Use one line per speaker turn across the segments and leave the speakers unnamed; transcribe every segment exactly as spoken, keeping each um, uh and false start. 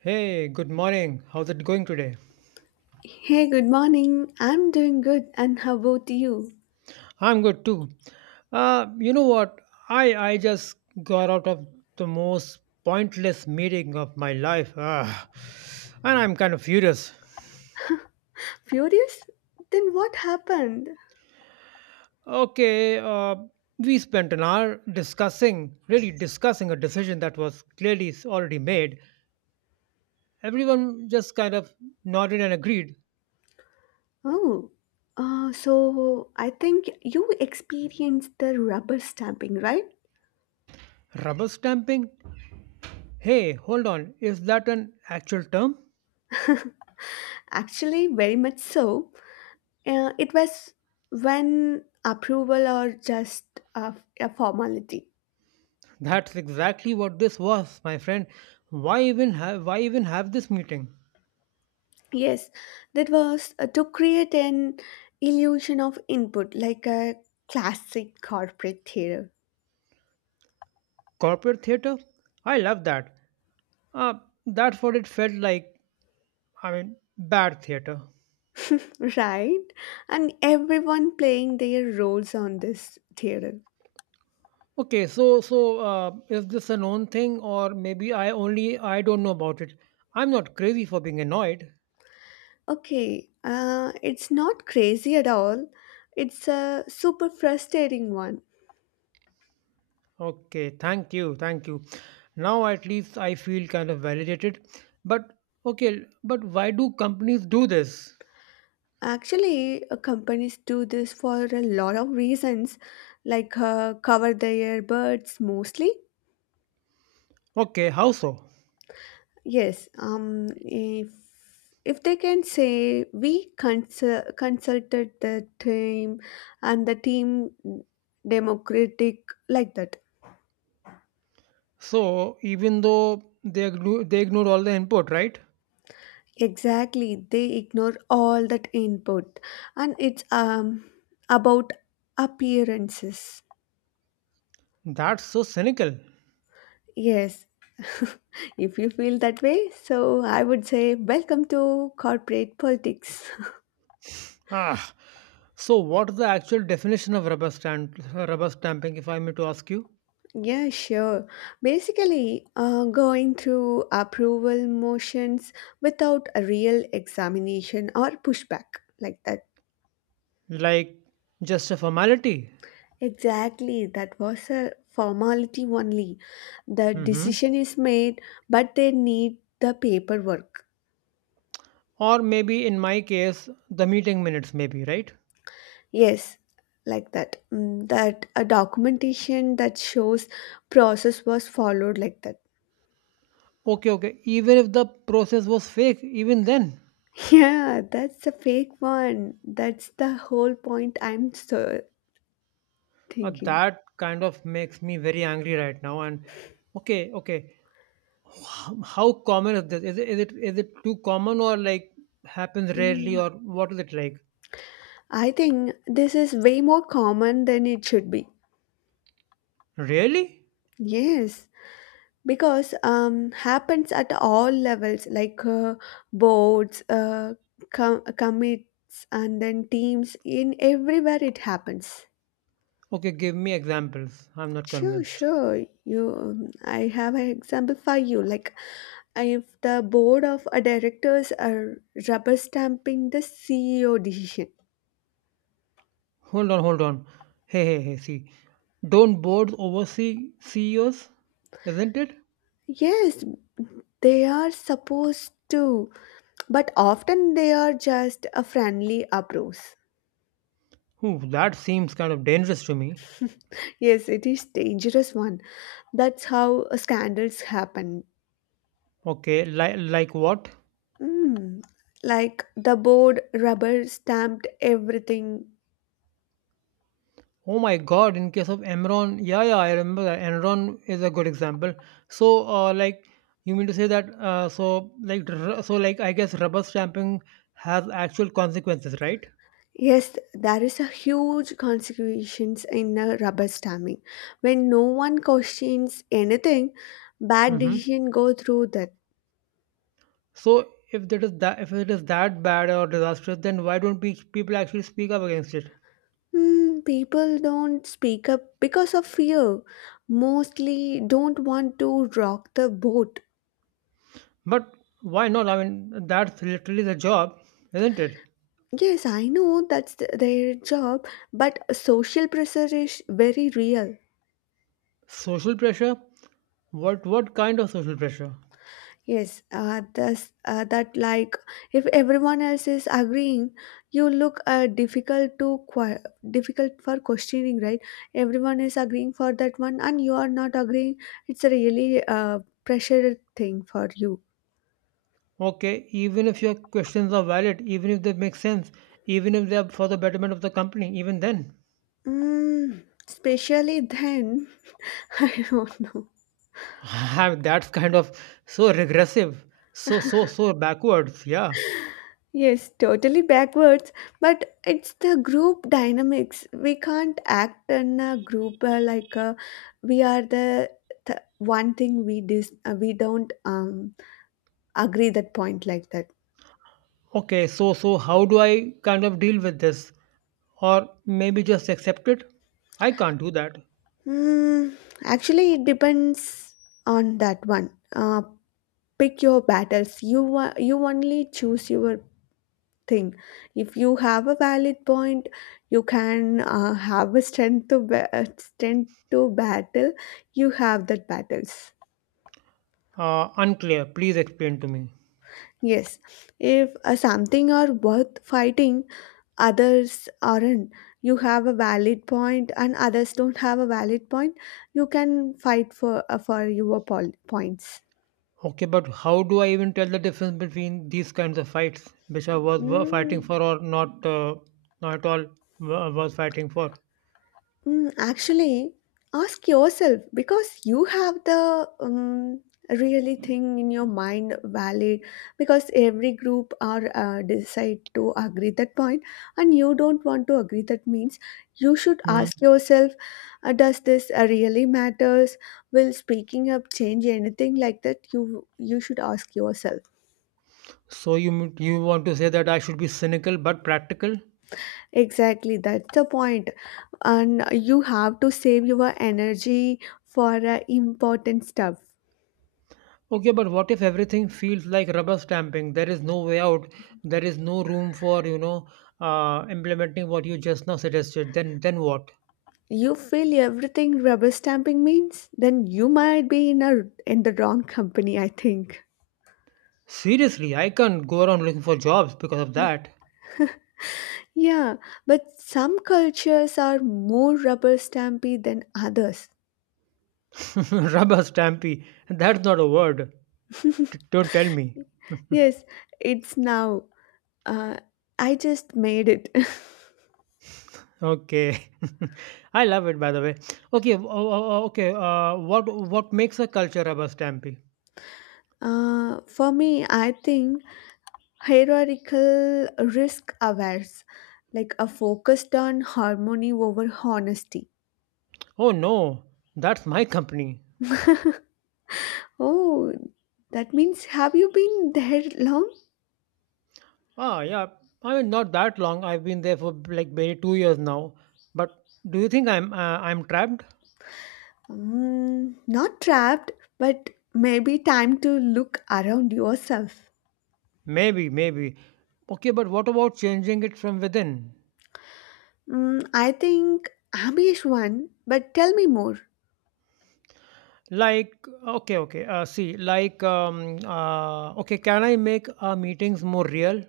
Hey, good morning. How's it going today?
Hey, good morning. I'm doing good, and how about you?
I'm good too. Uh, you know what? I I just got out of the most pointless meeting of my life. Ah, and I'm kind of furious.
Furious? Then what happened?
Okay, uh, we spent an hour discussing, really discussing a decision that was clearly s- already made. Everyone just kind of nodded and agreed.
Oh, uh, so I think you experienced the rubber stamping, right?
Rubber stamping? Hey, hold on. Is that an actual term?
Actually, very much so. Uh, it was when approval or just a, a formality.
That's exactly what this was, my friend. Why even have why even have this meeting?
Yes, that was uh, to create an illusion of input, like a classic corporate theater.
Corporate theater? I love that. Uh, that's what it felt like. I mean, bad theater.
Right? And everyone playing their roles on this theater.
Okay, so so uh, is this a known thing, or maybe I only I don't know about it? I'm not crazy for being annoyed.
Okay, uh, it's not crazy at all. It's a super frustrating one.
Okay, thank you, thank you. Now at least I feel kind of validated. But okay, but why do companies do this?
Actually, uh, companies do this for a lot of reasons, like uh, cover their birds mostly.
Okay, how so?
Yes, um, if if they can say we consul- consulted the team and the team democratic like that.
So even though they igno- they ignore all the input, right?
Exactly, they ignore all that input, and it's um about appearances.
That's so cynical.
Yes, if you feel that way, so I would say welcome to corporate politics.
Ah. So what's the actual definition of rubber stamp rubber stamping, if I may to ask you?
Yeah, sure. Basically, uh, going through approval motions without a real examination or pushback like that.
Like just a formality?
Exactly, that was a formality only. The
Mm-hmm.
decision is made, but they need the paperwork.
Or maybe in my case, the meeting minutes, maybe, right?
Yes, like that. Mm, That a documentation that shows process was followed like that.
Okay, okay. Even if the process was fake, even then,
Yeah, that's a fake one. That's the whole point I'm so
uh,
thinking.
that kind of makes me very angry right now. And okay, okay. How common is this? Is it, is it is it too common or like happens rarely
Mm,
or what is it like?
I think this is way more common than it should be.
Really?
Yes. Because um, happens at all levels like uh, boards, uh, com- commits, and then teams, in everywhere it happens.
Okay, give me examples. I'm not
sure
convinced.
sure you, um, I have an example for you, like if the board of uh, directors are rubber stamping the CEO decision.
Hold on, hold on. Hey, hey, hey, see. Don't boards oversee C E Os? Isn't it?
Yes, they are supposed to, but often they are just a friendly approach.
Ooh, that seems kind of dangerous to me.
Yes, it is dangerous one. That's how scandals happen.
Okay, li- like what?
Mm, Like the board rubber stamped everything.
Oh my God, in case of Enron, yeah, yeah, I remember that. Enron is a good example. So, uh, like, you mean to say that, uh, so, like, r- so, like, I guess rubber stamping has actual consequences, right?
Yes, there is a huge consequences in a rubber stamping. When no one questions anything, bad
Mm-hmm.
decision go through that.
So, if that is that, if it is that bad or disastrous, then why don't pe- people actually speak up against it?
Hmm, people don't speak up because of fear. Mostly don't want to rock the boat.
But why not? I mean, that's literally the job, isn't it?
Yes, I know that's th- their job, but social pressure is very real.
Social pressure? What, what kind of social pressure?
Yes, uh, this, uh, that, like, if everyone else is agreeing, you look uh, difficult to qu difficult for questioning, right? Everyone is agreeing for that one, and you are not agreeing. It's a really uh, pressure thing for you.
Okay, even if your questions are valid, even if they make sense, even if they are for the betterment of the company, even then,
Mm, especially then, I don't know.
I mean, that's kind of so regressive, so so so backwards. Yeah.
Yes, totally backwards, but it's the group dynamics. We can't act in a group uh, like, uh, we are the th- one thing we dis- uh, we don't um, agree that point like that.
Okay, so so how do I kind of deal with this, or maybe just accept it? I can't do that.
Hmm. Actually, it depends on that one. Uh, pick your battles. You wa- you only choose your thing. If you have a valid point, you can uh, have a strength to ba- uh, strength to battle. You have that battles.
Uh, unclear. Please explain to me.
Yes, if uh, something are worth fighting, others aren't. You have a valid point, and others don't have a valid point. You can fight for uh, for your pol- points.
Okay, but how do I even tell the difference between these kinds of fights, which I was were fighting
Mm,
for or not, uh, not at all wa- was fighting for?
Mm, actually, ask yourself, because you have the um, really thing in your mind valid, because every group are uh, decide to agree that point and you don't want to agree, that means you should
Hmm.
ask yourself, uh, does this uh, really matters, will speaking up change anything like that. You you should ask yourself.
So you m- you want to say that I should be cynical but practical?
Exactly, that's the point, and you have to save your energy for uh, important stuff.
Okay, but what if everything feels like rubber stamping? There is no way out. There is no room for you know uh, implementing what you just now suggested. Then then what?
You feel everything rubber stamping means, then you might be in a in the wrong company, I think.
Seriously, I can't go around looking for jobs because of that.
Yeah, but some cultures are more rubber stampy than others.
rubber stampy. That's not a word. D- don't tell me.
Yes, it's now. Uh, I just made it.
Okay, I love it by the way. Okay, w- o- o- okay. Uh, what what makes a culture rubber stampy?
Uh, for me, I think hierarchical risk awares, like a focused on harmony over honesty.
Oh no, that's my company.
Oh, that means, have you been there long?
Ah, yeah. I mean, not that long. I've been there for like maybe two years now. But do you think I'm uh, I'm trapped?
Mm, not trapped, but maybe time to look around yourself.
Maybe, maybe. Okay, but what about changing it from within?
Mm, I think Amish one, but tell me more.
Like, okay, okay. Uh, see, like, um, uh, okay. Can I make our meetings more real?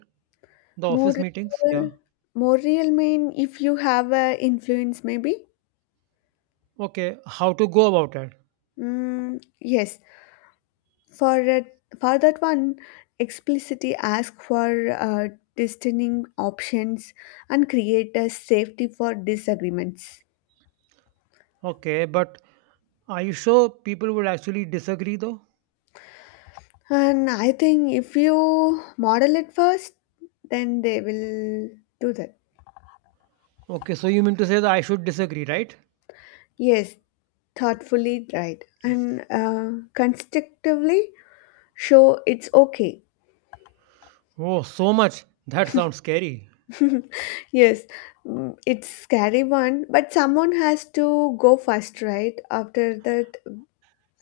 The
More
office meetings? Yeah.
real, more real mean, if you have a influence, maybe.
Okay. How to go about it?
Mm, yes, for a- for that one, explicitly ask for uh, distinct options and create a safety for disagreements.
Okay, but are you sure people would actually disagree though?
And I think if you model it first, then they will do that.
Okay, so you mean to say that I should disagree, right?
Yes, thoughtfully, right. And uh, constructively show it's okay.
Oh, so much. That sounds scary.
Yes, mm, it's scary one, but someone has to go first, right? After that,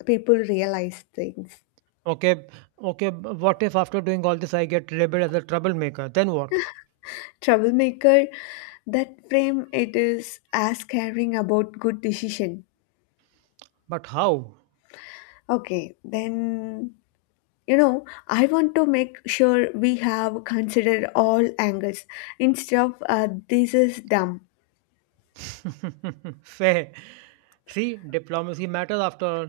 people realize things.
Okay, okay, b- what if after doing all this I get labeled as a troublemaker? Then what?
Troublemaker, that frame it is as caring about good decision.
But how?
Okay, then, you know I want to make sure we have considered all angles instead of uh, this is dumb.
Fair. See, diplomacy matters after all.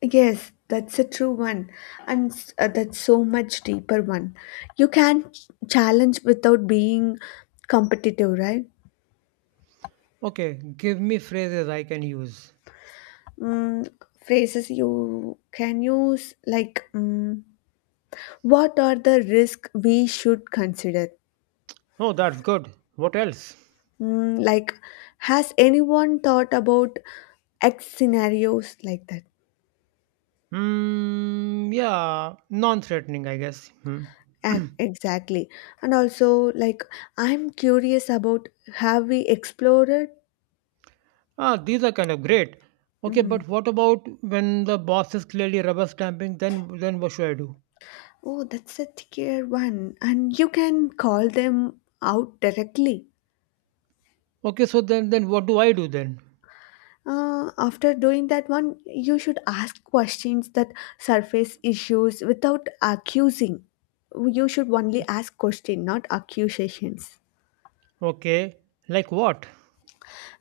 Yes, that's a true one, and s- uh, that's so much deeper one. You can ch- challenge without being competitive, right?
Okay, give me phrases I can use.
mm, Phrases you can use, like, mm, what are the risks we should consider.
Oh, that's good. What else?
Mm, like, has anyone thought about x scenarios like that.
Hmm, yeah, non threatening, I guess. Hmm.
Ac- Exactly. And also, like, I'm curious about, have we explored it?
Ah, these are kind of great. Okay,
Mm.
but what about when the boss is clearly rubber stamping? Then, then what should I do?
Oh, that's a tier one. And you can call them out directly.
Okay, so then, then what do I do then?
Uh, after doing that one, you should ask questions that surface issues without accusing. You should only ask question, not accusations.
Okay, like what?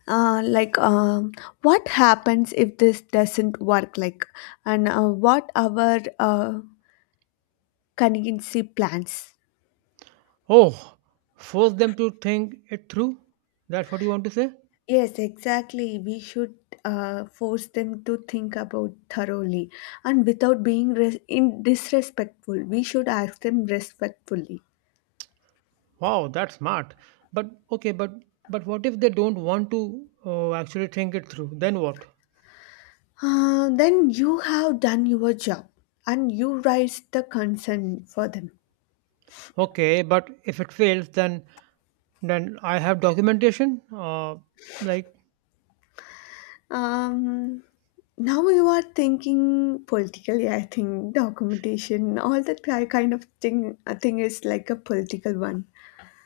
Uh, like, um, what happens if this doesn't work? Like, and uh, what our uh, contingency plans.
Oh, force them to think it through. That's what you want to say?
Yes, exactly. We should uh, force them to think about thoroughly and without being res- in disrespectful. We should ask them respectfully.
Wow, that's smart. But okay, but but what if they don't want to uh, actually think it through? Then what?
Uh, then you have done your job, and you raised the concern for them.
Okay, but if it fails, then then I have documentation. Uh, like,
Um, Now you are thinking politically, I think, documentation, all that ki- kind of thing, I think is like a political one.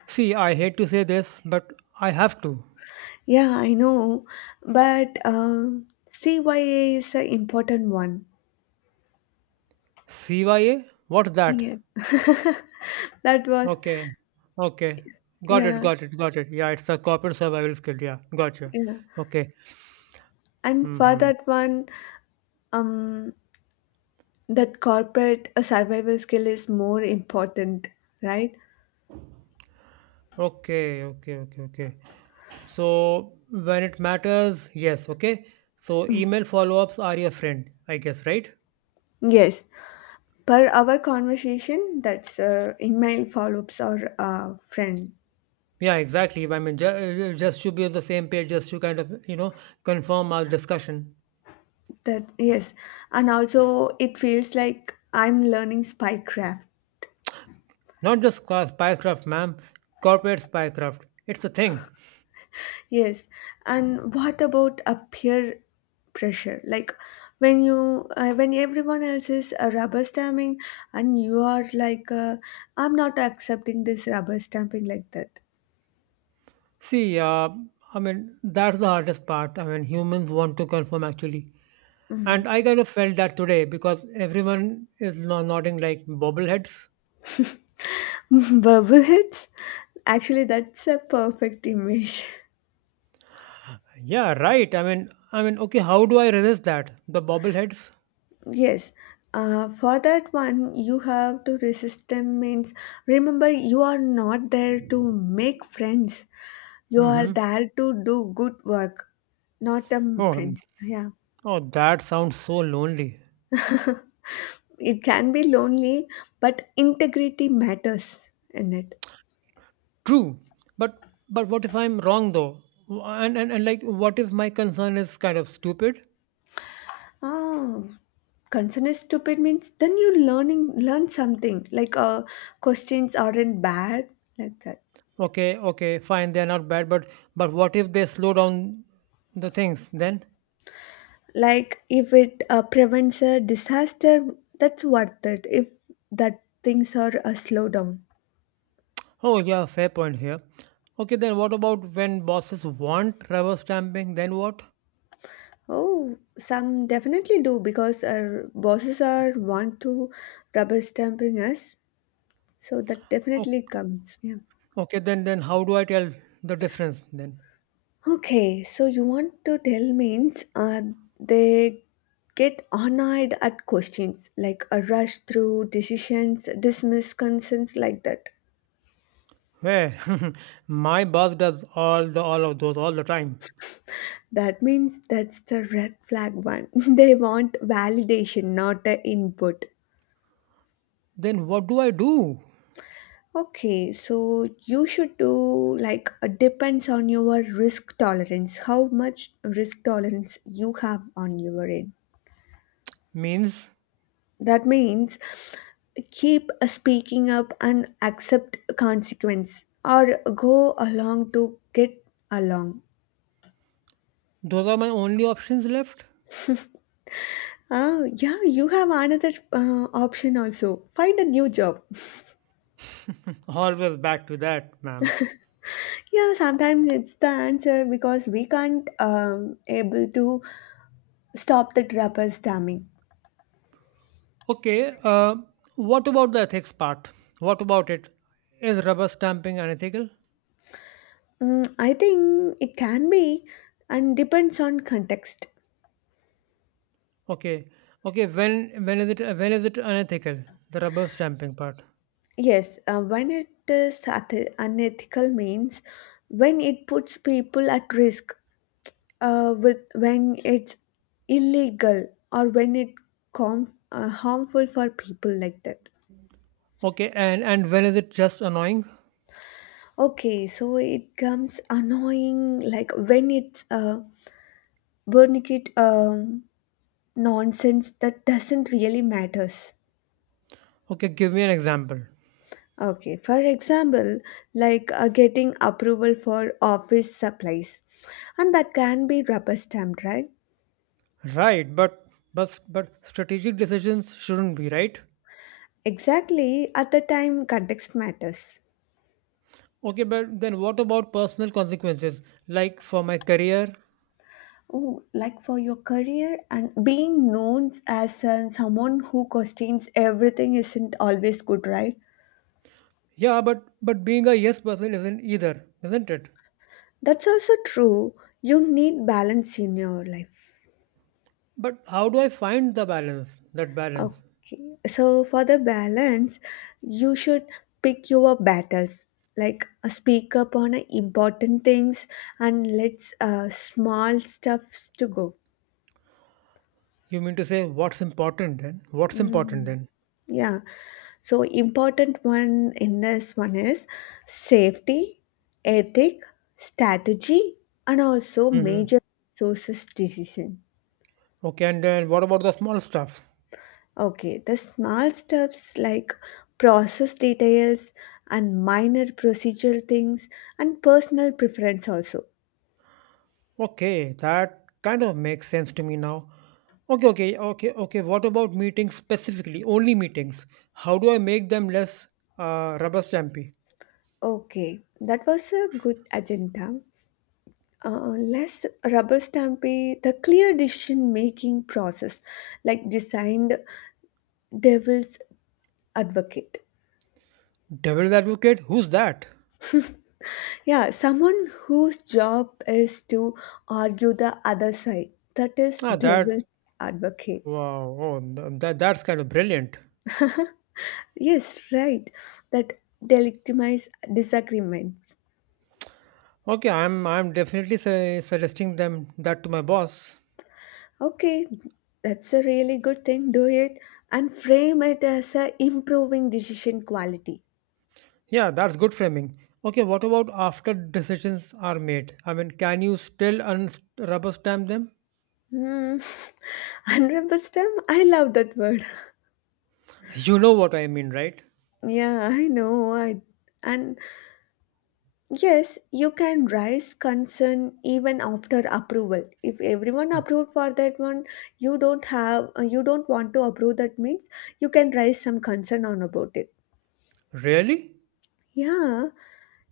see, I hate to say this, but I have to.
Yeah, I know, but um, C Y A is an important one.
C Y A? What's that?
Yeah, that was,
Okay, okay, got it,
yeah,
got it, got it. Yeah, it's a corporate survival skill. Yeah, gotcha.
yeah.
Okay.
And for
Mm-hmm.
that one, um, that corporate uh, survival skill is more important, right?
Okay, okay, okay, okay. So when it matters, yes, okay. So email follow-ups are your friend, I guess, right?
Yes. Per our conversation, that's uh, email follow-ups or uh, friend.
Yeah, exactly. I mean, ju- uh, just to be on the same page, just to kind of, you know, confirm our discussion.
That, yes, and also it feels like I'm learning spycraft.
Not just ca- spycraft, ma'am, corporate spycraft. It's a thing.
Yes, and what about a peer pressure? Like, when you, uh, when everyone else is uh, rubber stamping, and you are like, uh, I'm not accepting this rubber stamping like that.
See, uh, I mean, that's the hardest part. I mean, humans want to confirm actually. And I kind of felt that today because everyone is no- nodding like bobbleheads.
Bubbleheads. Actually, that's a perfect image.
Yeah, right. I mean, I mean, okay, how do I resist that? The bobbleheads?
Yes. Uh, for that one, you have to resist them means, remember, you are not there to make friends. You are
Mm-hmm.
there to do good work, not um,
Oh, mm,
friends. Yeah.
oh, that sounds so lonely.
It can be lonely, but integrity matters in it.
True, but but what if I'm wrong though? W- And and, and like, what if my concern is kind of stupid?
Oh, concern is stupid means, then you learning learn something, like, uh, questions aren't bad like that.
Okay, okay, fine, they're not bad, but but what if they slow down the things then?
Like if it uh, prevents a disaster, that's worth it. If that things are a slowdown.
Oh yeah, fair point here. Okay, then what about when bosses want rubber stamping? Then what?
Oh, some definitely do, because our bosses are want to rubber stamping us, so that
Oh,
definitely comes. Yeah.
okay, then then how do I tell the difference then?
Okay, so you want to tell means, uh, they get annoyed at questions, like a rush through decisions, dismiss concerns like that.
Hey, my boss does all the all of those all the time.
That means that's the red flag one. They want validation, not the input.
Then what do I do?
Okay, so you should do like, uh, depends on your risk tolerance, how much risk tolerance you have on your end.
Means
That means keep speaking up and accept consequence, or go along to get along.
those are my only options left?
Ah, yeah, you have another uh, option also. Find a new job.
Always back to that, ma'am.
Yeah, sometimes it's the answer, because we can't um, able to stop the trapper stamming.
Okay, uh, what about the ethics part? What about it? Is rubber stamping unethical?
Mm, I think it can be, and depends on context.
Okay, okay. When when is it when is it unethical? The rubber stamping part.
Yes, uh, when it is unethi- unethical means, when it puts people at risk, uh, with when it's illegal, or when it com- uh, harmful for people like that.
Okay, and and when is it just annoying?
Okay, so it comes annoying, like when it's uh, burnigate um, nonsense that doesn't really matters.
Okay, give me an example.
Okay, for example, like uh, getting approval for office supplies, and that can be rubber stamped, right?
Right, but but but strategic decisions shouldn't be right.
Exactly, at the time, context matters.
Okay, but then what about personal consequences? Like for my career.
Oh, like for your career, and being known as uh, someone who questions everything isn't always good, right?
Yeah, but but being a yes person isn't either, isn't it?
That's also true. You need balance in your life.
But how do I find the balance? That balance.
Okay, so for the balance, you should pick your battles. Like, uh, speak up on uh, important things, and let's uh, small stuffs to go.
You mean to say what's important then? What's important
Mm,
then?
yeah. So important one in this one is safety, ethic, strategy, and also
Hmm.
major sources decision.
Okay, and then what about the small stuff?
Okay, the small steps like process details and minor procedural things and personal preference also.
Okay, that kind of makes sense to me now. Okay, okay, okay, okay. What about meetings specifically? Only meetings. How do I make them less uh, rubber stampy?
Okay, that was a good agenda. Uh, less rubber stampy, the clear decision making process, like designed devil's advocate.
Devil's advocate? Who's that?
Yeah, someone whose job is to argue the other side, that is
Ah,
devil's
that.
advocate.
Wow. Oh, th- that that's kind of brilliant.
Yes, right, that delegitimize disagreements.
Okay, I'm I'm definitely su- suggesting them that to my boss.
Okay, that's a really good thing, do it and frame it as a improving decision quality.
Yeah, that's good framing. Okay, what about after decisions are made? I mean, can you still un- rubber stamp them?
Hmm. Honorable STEM, I love that word.
You know what I mean, right?
Yeah, I know. I and Yes, you can raise concern even after approval. If everyone approved for that one, you don't have, uh, you don't want to approve, that means you can raise some concern on about it.
Really?
Yeah,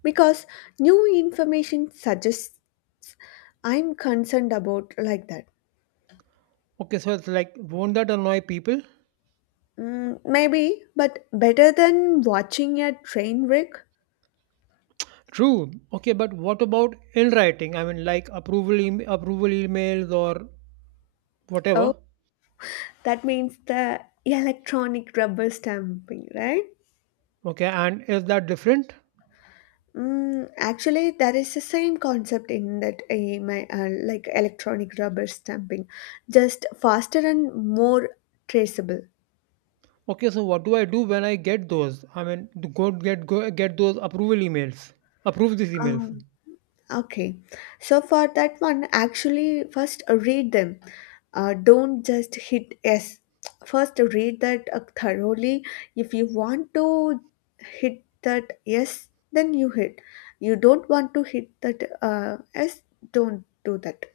because new information suggests I'm concerned about like that.
Okay, so it's like, won't that annoy people?
Mm, maybe, but better than watching a train wreck.
True. Okay, but what about in writing? I mean, like approval em- approval emails or
Oh,
whatever.
that means the electronic rubber stamping, right?
Okay, and is that different?
Mm, actually, that is the same concept in that, uh, my uh, like, electronic rubber stamping, just faster and more traceable.
Okay, so what do I do when I get those? I mean, to go get go get those approval emails. Approve these emails.
Um, okay, so for that one, actually, first read them. Uh, don't just hit yes. First, read that uh, thoroughly. If you want to hit that yes, then you hit. You don't want to hit that uh, yes, don't do that.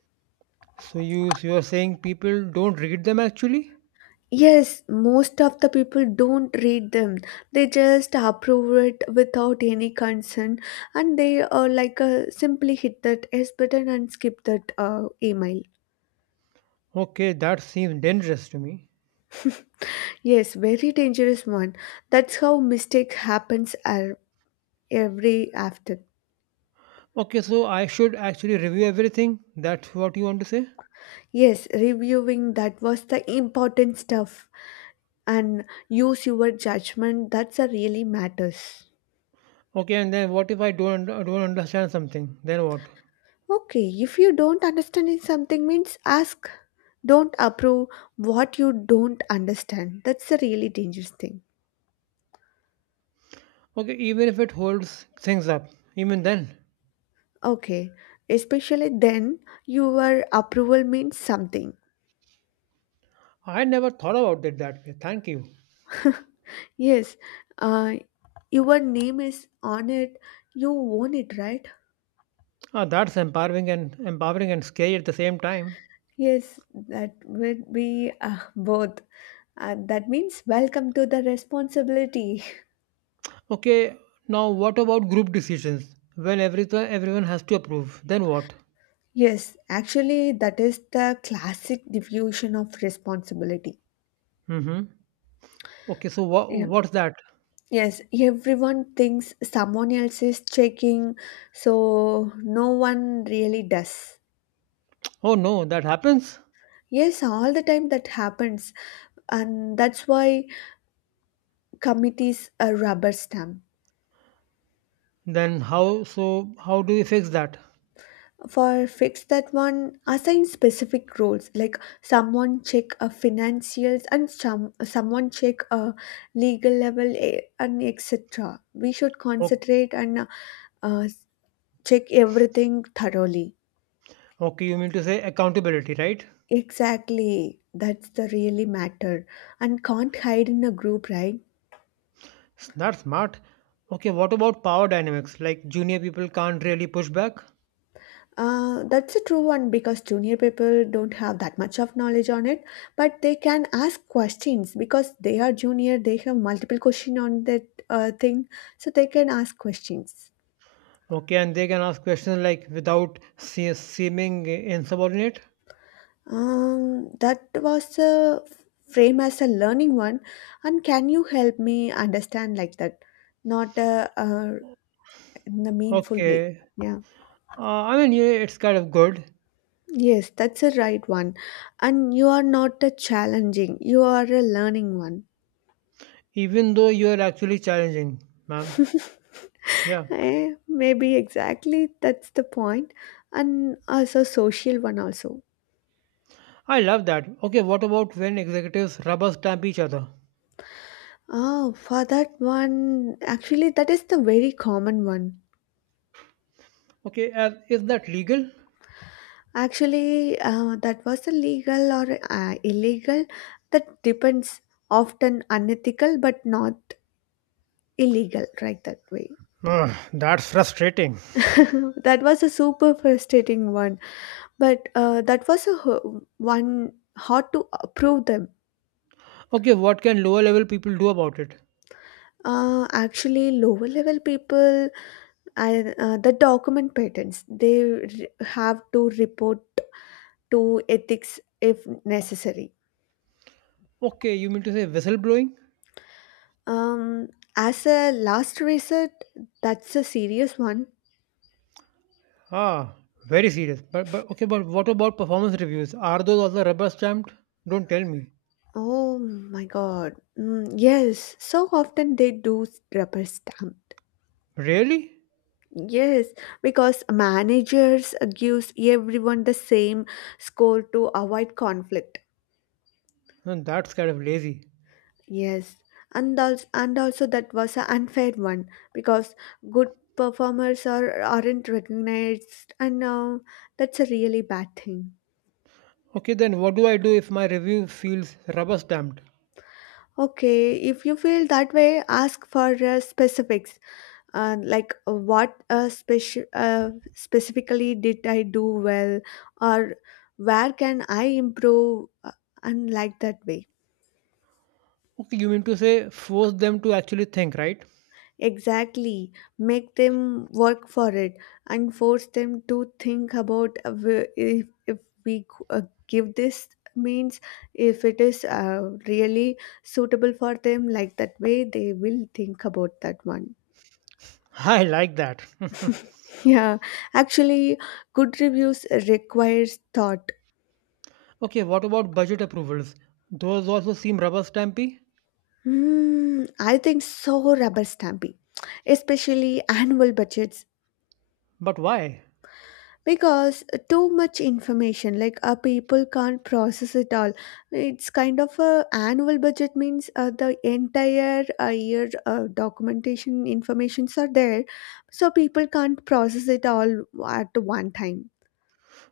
So you so you're saying people don't read them actually?
Yes, most of the people don't read them. They just approve it without any concern and they uh, like uh, simply hit that S button and skip that uh, email.
Okay, that seems dangerous to me.
Yes, very dangerous one. That's how mistake happens ar- every after.
Okay, so I should actually review everything. That's what you want to say?
Yes, reviewing that was the important stuff and use your judgment that's a really matters.
Okay, and then what if I don't un- don't understand something? Then what?
Okay, if you don't understand something means ask don't approve what you don't understand. That's a really dangerous thing.
Okay, even if it holds things up, even then,
Okay, especially then your approval means something.
I never thought about it that way. Thank you.
Yes, uh, your name is on it, you own it, right?
Ah, that's empowering and empowering and scary at the same time.
Yes, that would be uh, both. Uh, that means welcome to the responsibility.
Okay, now what about group decisions? When everything everyone has to approve, then what?
Yes, actually, that is the classic diffusion of responsibility.
Mm-hmm. Okay, so what
Yeah.
what's that?
Yes, everyone thinks someone else is checking, so no one really does.
Oh no, that happens.
Yes, all the time that happens, and that's why committees are rubber stamp.
Then how? So how do we fix that?
For fix that one, assign specific roles like someone check a financials and some someone check a legal level eh, and et cetera. We should
Okay,
concentrate and uh, check everything thoroughly.
okay, you mean to say accountability, right?
Exactly, that's the really matter, and can't hide in a group, right?
S- That's smart. Okay, what about power dynamics? Like junior people can't really push back.
Uh, that's a true one because junior people don't have that much of knowledge on it, but they can ask questions because they are junior. They have multiple question on that uh, thing, so they can ask questions.
Okay, and they can ask questions like without se- seeming insubordinate.
Um, that was a frame as a learning one, and can you help me understand like that, not uh, uh, in a meaningful way?
Okay,
Yeah.
uh, I mean yeah, it's kind of good.
Yes, that's a right one. And you are not a challenging, you are a learning one.
Even though you are actually challenging, ma'am. Yeah,
Eh, maybe exactly that's the point. And also social one also.
I love that. Okay, what about when executives rubber stamp each other?
Oh, for that one, actually, that is the very common one.
Okay, as, is that legal?
Actually, uh, that was a legal or uh, illegal. That depends often unethical, but not illegal, right? That way.
Ugh, that's frustrating.
That was a super frustrating one. But uh, that was a ho- one hard to approve them.
Okay, what can lower level people do about it?
Uh, actually, lower level people and uh, the document patents they re- have to report to ethics if necessary.
Okay, you mean to say whistleblowing?
Um, as a last resort, that's a serious one.
Ah, very serious. But, but okay, but what about performance reviews? Are those also rubber stamped? Don't tell me.
Oh my god. Mm, yes, so often they do rubber stamp.
Really?
Yes, because managers gives everyone the same score to avoid conflict.
Hmm, that's kind of lazy.
Yes, and also, and also that was an unfair one because good performers are aren't recognized, and uh, that's a really bad thing.
Okay, then what do I do if my review feels rubber stamped?
Okay, if you feel that way, ask for uh, specifics. And like uh, what uh, speci- uh, specifically did I do well or where can I improve uh, and like that way,
Okay, you mean to say force them to actually think, right?
exactly, make them work for it and force them to think about uh, wh- if, if we g- uh, give this means if it is uh, really suitable for them, like that way they will think about that one.
I like that.
Yeah, actually, good reviews requires thought.
Okay, what about budget approvals? Those also seem rubber stampy,
Hmm, I think so, rubber stamping, especially annual budgets,
but why?
because too much information, like uh, people can't process it all. It's kind of a annual budget means uh, the entire uh, year uh, documentation informations are there, so people can't process it all at one time.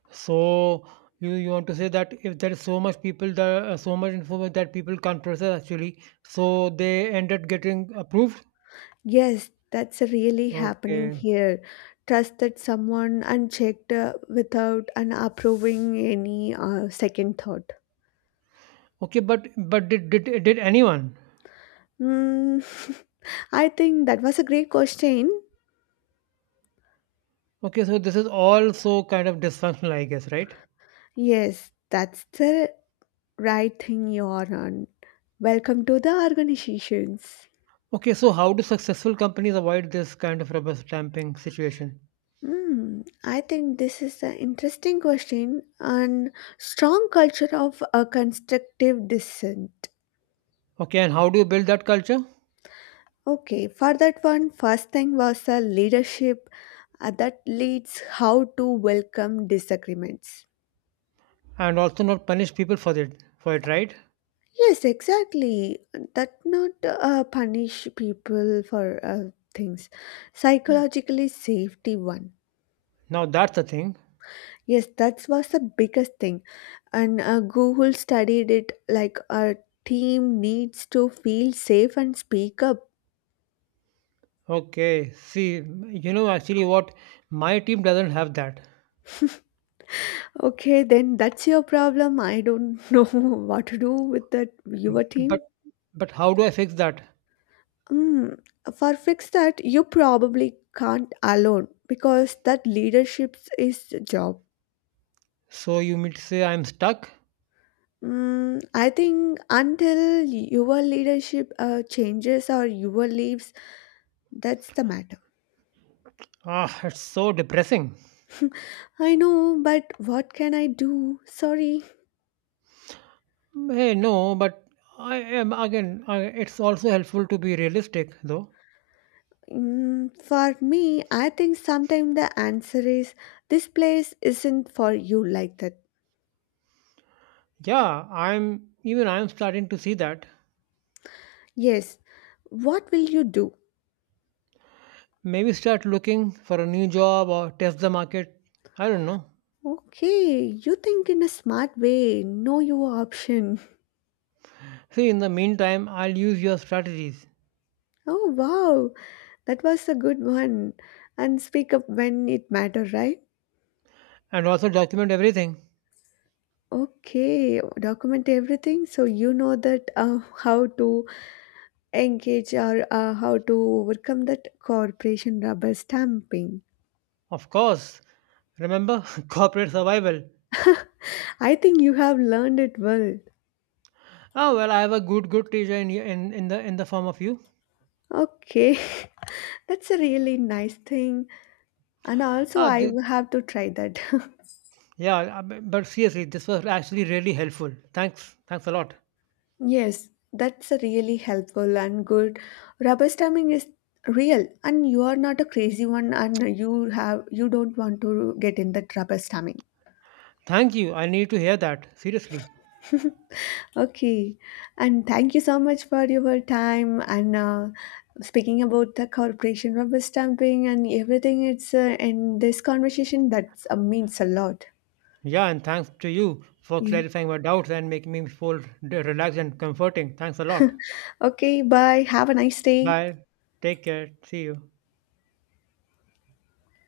So you, you want to say that if there is so much people that uh, so much info that people can't process actually, so they ended getting approved.
Yes, that's really happening
Okay,
here. Trusted someone unchecked uh, without an approving any uh, second thought.
okay, but but did did did anyone?
Mm, I think that was a great question.
Okay, so this is also kind of dysfunctional, I guess, right?
Yes, that's the right thing you are on. Welcome to the organizations.
Okay, so how do successful companies avoid this kind of rubber stamping situation?
Hmm, I think this is an interesting question and strong culture of a constructive dissent.
Okay, and how do you build that culture?
Okay, for that one, first thing was a leadership uh, that leads how to welcome disagreements.
And also not punish people for it for it, right?
Yes, exactly. That not uh, punish people for uh, things. Psychologically safety one.
Now that's the thing.
Yes, that was the biggest thing, and uh, Google studied it. Like a team needs to feel safe and speak up.
Okay, see, you know, actually what, my team doesn't have that.
Okay, then that's your problem. I don't know what to do with that
Mm,
your
but
team.
but how do I fix that?
Mm, for fix that, you probably can't alone because that leadership is job.
So you mean to say I'm stuck.
Mm, I think until your leadership uh, changes or your leaves, that's the matter.
Ah, it's so depressing.
I know, but what can I do? Sorry.
Mm, hey no, but I am again I, it's also helpful to be realistic though.
Mm, for me, I think sometimes the answer is this place isn't for you, like that.
Yeah, I'm even I'm starting to see that.
Yes. What will you do?
Maybe start looking for a new job or test the market. I don't know.
Okay, you think in a smart way. Know your option.
See, in the meantime I'll use your strategies.
Oh wow, that was a good one. And speak up when it matter, right?
And also document everything.
Okay, document everything so you know that uh, how to engage or uh, how to overcome that corporation rubber stamping.
Of course, remember corporate survival.
I think you have learned it well.
Oh well, I have a good good teacher in y- in in the in the form of you.
Okay, that's a really nice thing, and also
Ah,
I
thi-
will have to try that.
yeah, uh, bu- but seriously, this was actually really helpful. Thanks, thanks a lot.
Yes, that's a really helpful and good. Rubber stamping is real, and you are not a crazy one, and you have you don't want to get in that rubber stamping.
Thank you. I need to hear that seriously.
Okay, and thank you so much for your time and uh, speaking about the corporation rubber stamping and everything. It's uh, in this conversation that uh, means a lot.
Yeah, and thanks to you for
Yeah.
clarifying my doubts and making me feel d- relaxed and comforting. Thanks a lot.
Okay. Bye. Have a nice day.
Bye. Take care. See you.